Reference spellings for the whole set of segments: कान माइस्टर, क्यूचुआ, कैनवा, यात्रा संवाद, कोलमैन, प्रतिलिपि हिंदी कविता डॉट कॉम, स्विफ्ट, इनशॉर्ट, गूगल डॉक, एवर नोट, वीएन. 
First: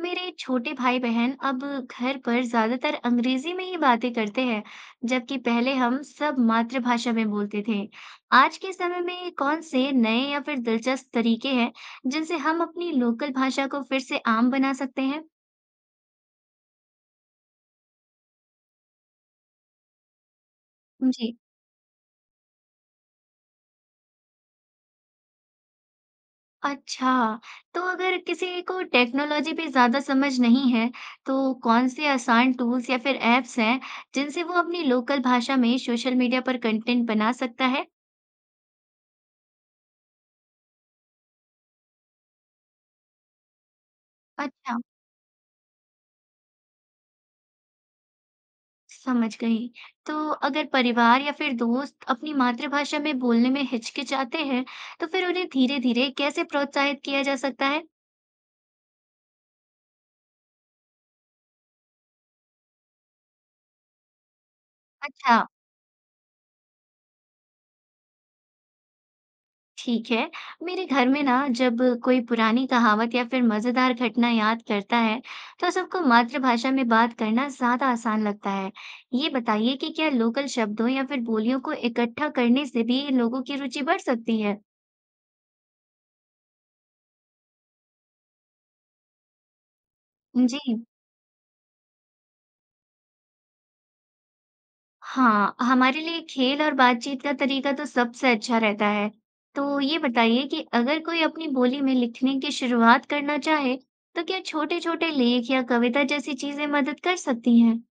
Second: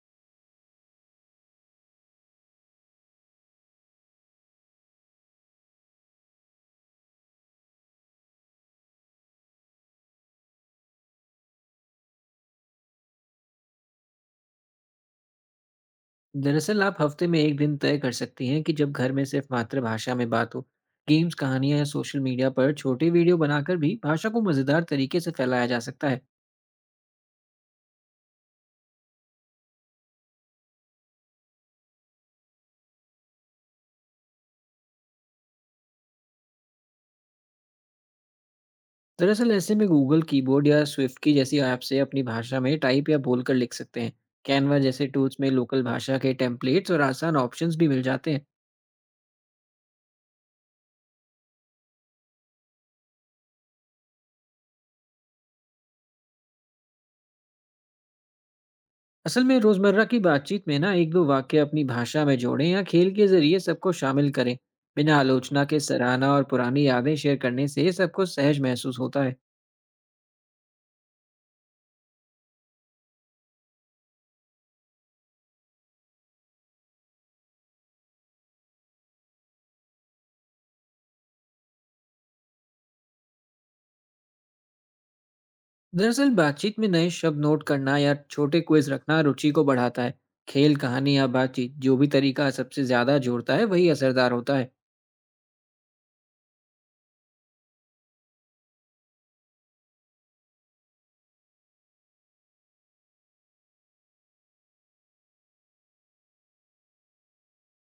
मेरे छोटे भाई बहन अब घर पर ज्यादातर अंग्रेजी में ही बातें करते हैं, जबकि पहले हम सब मातृभाषा में बोलते थे। आज के समय में कौन से नए या फिर दिलचस्प तरीके हैं जिनसे हम अपनी लोकल भाषा को फिर से आम बना सकते हैं? दरअसल आप हफ्ते में एक दिन तय कर सकती हैं कि जब घर में सिर्फ मातृभाषा में बात हो। गेम्स जी। कहानियां या सोशल मीडिया पर छोटे वीडियो बनाकर भी भाषा को मज़ेदार तरीके से फैलाया जा सकता है। अच्छा, तो अगर किसी को टेक्नोलॉजी पे ज्यादा समझ नहीं है, तो कौन से आसान टूल्स या फिर एप्स हैं जिनसे वो अपनी लोकल भाषा में सोशल मीडिया पर कंटेंट बना सकता है? दरअसल ऐसे में गूगल कीबोर्ड या स्विफ्ट की जैसी ऐप से अपनी भाषा में टाइप या बोलकर लिख सकते हैं। अच्छा। कैनवा जैसे टूल्स में लोकल भाषा के टेम्पलेट्स और आसान ऑप्शंस भी मिल जाते हैं। समझ गई। तो अगर परिवार या फिर दोस्त अपनी मातृभाषा में बोलने में हिचकिचाते हैं, तो फिर उन्हें धीरे-धीरे कैसे प्रोत्साहित किया जा सकता है? असल में रोज़मर्रा की बातचीत में ना एक दो वाक्य अपनी भाषा में जोड़ें या खेल के जरिए सबको शामिल करें। बिना अच्छा, आलोचना के सराहना और पुरानी यादें शेयर करने से सबको सहज महसूस होता है। ठीक है। मेरे घर में ना जब कोई पुरानी कहावत या फिर मजेदार घटना याद करता है, तो सबको मातृभाषा में बात करना ज्यादा आसान लगता है। ये बताइए कि क्या लोकल शब्दों या फिर बोलियों को इकट्ठा करने से भी लोगों की रुचि बढ़ सकती है? दरअसल बातचीत में नए शब्द नोट करना या छोटे क्विज रखना रुचि को बढ़ाता है। जी। खेल कहानी या बातचीत जो भी तरीका सबसे ज्यादा जोड़ता है वही असरदार होता है। हाँ, हमारे लिए खेल और बातचीत का तरीका तो सबसे अच्छा रहता है। तो ये बताइए कि अगर कोई अपनी बोली में लिखने की शुरुआत करना चाहे, तो क्या छोटे-छोटे लेख या कविता जैसी चीजें मदद कर सकती हैं?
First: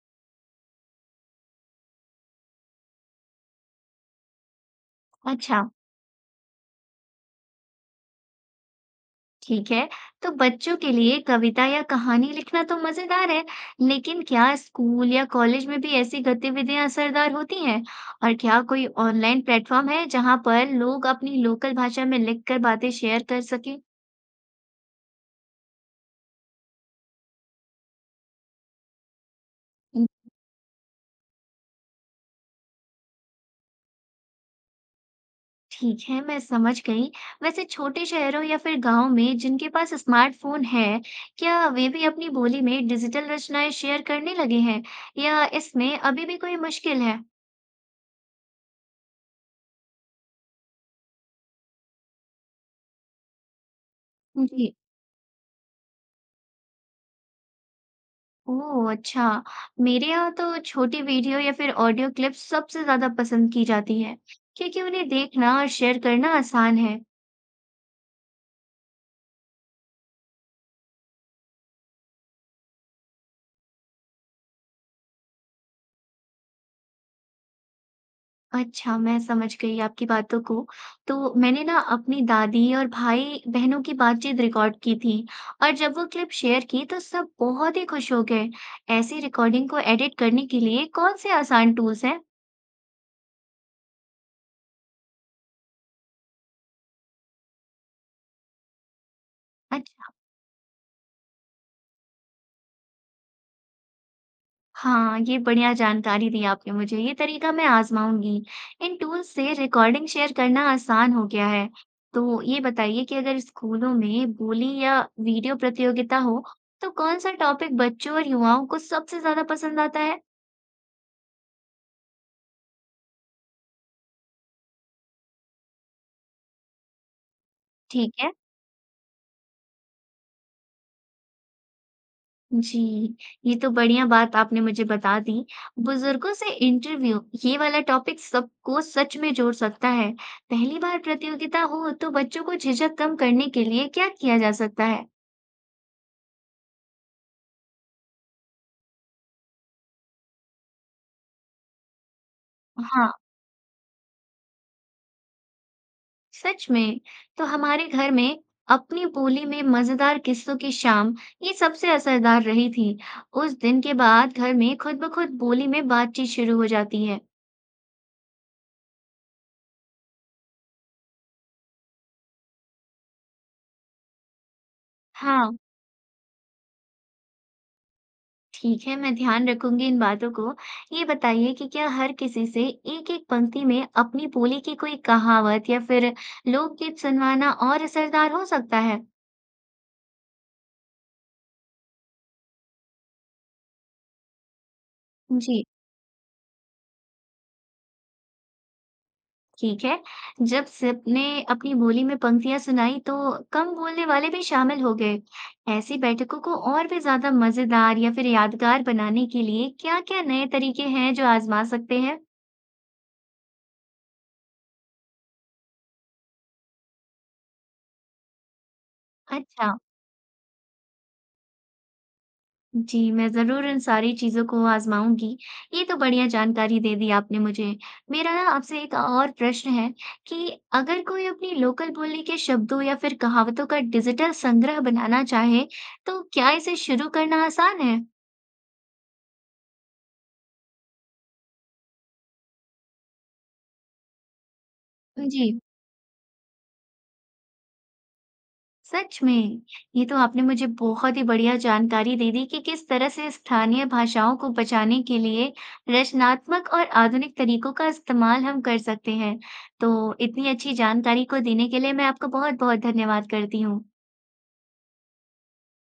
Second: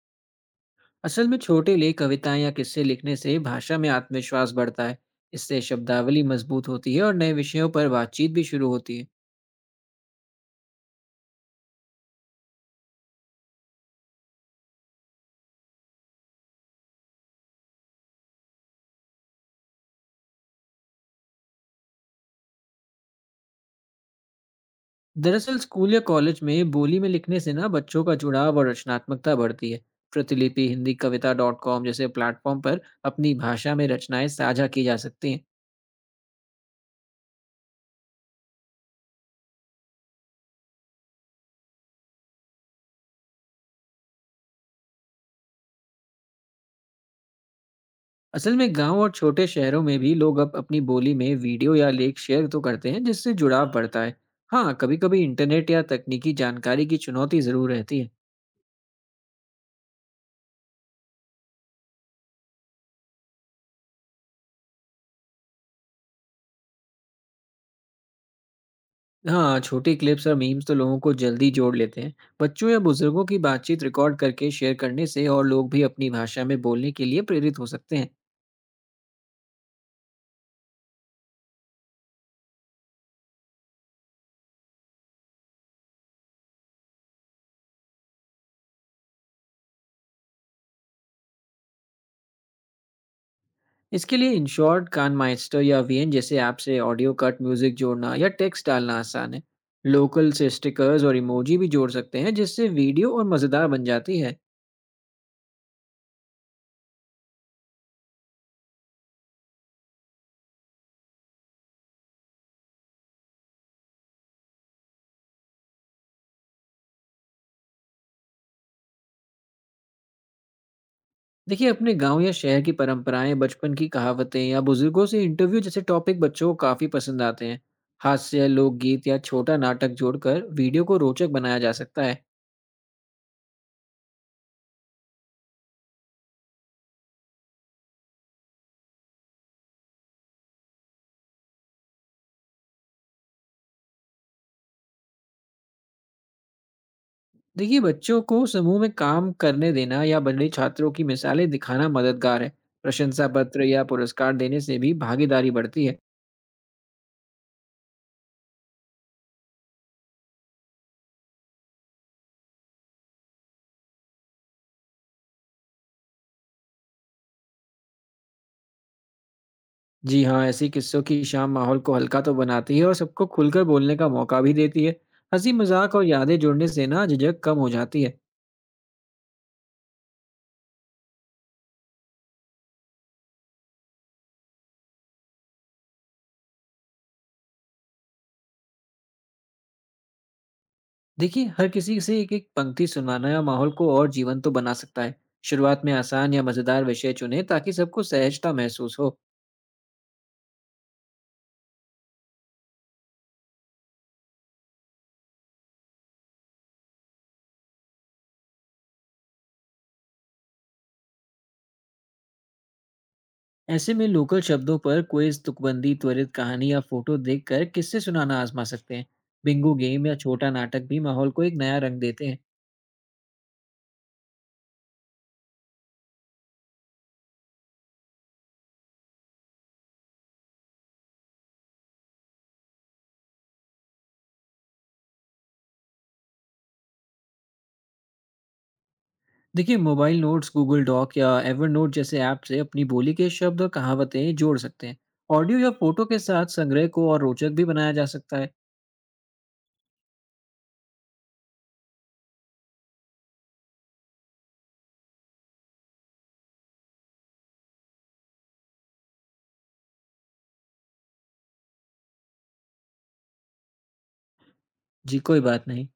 असल में छोटे लेख कविताएं या किस्से लिखने से भाषा में आत्मविश्वास बढ़ता है। इससे अच्छा, शब्दावली मजबूत होती है और नए विषयों पर बातचीत भी शुरू होती है। ठीक है। तो बच्चों के लिए कविता या कहानी लिखना तो मजेदार है, लेकिन क्या स्कूल या कॉलेज में भी ऐसी गतिविधियां असरदार होती हैं? और क्या कोई ऑनलाइन प्लेटफॉर्म है जहाँ पर लोग अपनी लोकल भाषा में लिखकर बातें शेयर कर सकें? दरअसल स्कूल या कॉलेज में बोली में लिखने से ना बच्चों का जुड़ाव और रचनात्मकता बढ़ती है। प्रतिलिपि हिंदी कविता डॉट कॉम जैसे प्लेटफॉर्म पर अपनी भाषा में रचनाएं साझा की जा सकती हैं। ठीक है, मैं समझ गई। वैसे छोटे शहरों या फिर गाँव में जिनके पास स्मार्टफ़ोन है, क्या वे भी अपनी बोली में डिजिटल रचनाएँ शेयर करने लगे हैं या इसमें अभी भी कोई मुश्किल है? असल में गांव और छोटे शहरों में भी लोग अब अपनी बोली में वीडियो या लेख शेयर तो करते हैं जिससे जुड़ाव बढ़ता है। जी। हाँ कभी कभी इंटरनेट या तकनीकी जानकारी की चुनौती जरूर रहती है। ओह! अच्छा। मेरे यहाँ तो छोटी वीडियो या फिर ऑडियो क्लिप्स सबसे ज़्यादा पसंद की जाती है, क्योंकि उन्हें देखना और शेयर करना आसान है। हाँ छोटी क्लिप्स और मीम्स तो लोगों को जल्दी जोड़ लेते हैं। बच्चों या बुजुर्गों की बातचीत रिकॉर्ड करके शेयर करने से और लोग भी अपनी भाषा में बोलने के लिए प्रेरित हो सकते हैं। अच्छा, मैं समझ गई आपकी बातों को। तो मैंने ना अपनी दादी और भाई-बहनों की बातचीत रिकॉर्ड की थी और जब वो क्लिप शेयर की तो सब बहुत ही खुश हो गए। ऐसी रिकॉर्डिंग को एडिट करने के लिए कौन से आसान टूल्स हैं? इसके लिए इनशॉर्ट कान माइस्टर या वीएन जैसे ऐप से ऑडियो कट म्यूजिक जोड़ना या टेक्स्ट डालना आसान है। अच्छा। लोकल से स्टिकर्स और इमोजी भी जोड़ सकते हैं जिससे वीडियो और मज़ेदार बन जाती है। हाँ, ये बढ़िया जानकारी दी आपने मुझे। ये तरीका मैं आज़माऊँगी। इन टूल्स से रिकॉर्डिंग शेयर करना आसान हो गया है। तो ये बताइए कि अगर स्कूलों में बोली या वीडियो प्रतियोगिता हो, तो कौन-सा टॉपिक बच्चों और युवाओं को सबसे ज़्यादा पसंद आता है? देखिए अपने गांव या शहर की परंपराएं बचपन की कहावतें या बुजुर्गों से इंटरव्यू जैसे टॉपिक बच्चों को काफी पसंद आते हैं। ठीक है। हास्य लोकगीत या छोटा नाटक जोड़कर वीडियो को रोचक बनाया जा सकता है। जी, ये तो बढ़िया बात आपने मुझे बता दी। बुजुर्गों से इंटरव्यू, ये वाला टॉपिक सबको सच में जोड़ सकता है। पहली बार प्रतियोगिता हो, तो बच्चों को झिझक कम करने के लिए क्या किया जा सकता है? देखिए बच्चों को समूह में काम करने देना या बड़े छात्रों की मिसालें दिखाना मददगार है। हाँ। प्रशंसा पत्र या पुरस्कार देने से भी भागीदारी बढ़ती है। सच में। तो हमारे घर में अपनी बोली में मजेदार किस्सों की शाम, ये सबसे असरदार रही थी। उस दिन के बाद घर में खुद ब खुद बोली में बातचीत शुरू हो जाती है। जी हाँ ऐसे किस्सों की शाम माहौल को हल्का तो बनाती है और सबको खुलकर बोलने का मौका भी देती है। हंसी हाँ। मजाक और यादें जोड़ने से ना झिझक कम हो जाती है। ठीक है, मैं ध्यान रखूंगी इन बातों को। ये बताइए कि क्या हर किसी से एक एक पंक्ति में अपनी बोली की कोई कहावत या फिर लोकगीत सुनवाना और असरदार हो सकता है? देखिए हर किसी से एक एक पंक्ति सुनवाना या माहौल को और जीवंत तो बना सकता है। जी। शुरुआत में आसान या मजेदार विषय चुने ताकि सबको सहजता महसूस हो। ठीक है। जब सिप ने अपनी बोली में पंक्तियाँ सुनाई तो कम बोलने वाले भी शामिल हो गए। ऐसी बैठकों को और भी ज़्यादा मज़ेदार या फिर यादगार बनाने के लिए क्या-क्या नए तरीके हैं जो आज़मा सकते हैं? ऐसे में लोकल शब्दों पर क्विज तुकबंदी त्वरित कहानी या फोटो देखकर किससे सुनाना आजमा सकते हैं। अच्छा। बिंगो गेम या छोटा नाटक भी माहौल को एक नया रंग देते हैं। जी, मैं ज़रूर इन सारी चीज़ों को आज़माऊँगी। ये तो बढ़िया जानकारी दे दी आपने मुझे। मेरा ना आपसे एक और प्रश्न है कि अगर कोई अपनी लोकल बोली के शब्दों या फिर कहावतों का डिजिटल संग्रह बनाना चाहे, तो क्या इसे शुरू करना आसान है? देखिए मोबाइल नोट्स गूगल डॉक या एवर नोट जैसे ऐप से अपनी बोली के शब्द और कहावतें जोड़ सकते हैं। ऑडियो जी। या फोटो के साथ संग्रह को और रोचक भी बनाया जा सकता है। सच में! ये तो आपने मुझे बहुत ही बढ़िया जानकारी दे दी कि किस तरह से स्थानीय भाषाओं को बचाने के लिए रचनात्मक और आधुनिक तरीकों का इस्तेमाल हम कर सकते हैं। तो इतनी अच्छी जानकारी को देने के लिए मैं आपका बहुत-बहुत धन्यवाद करती हूँ। जी कोई बात नहीं।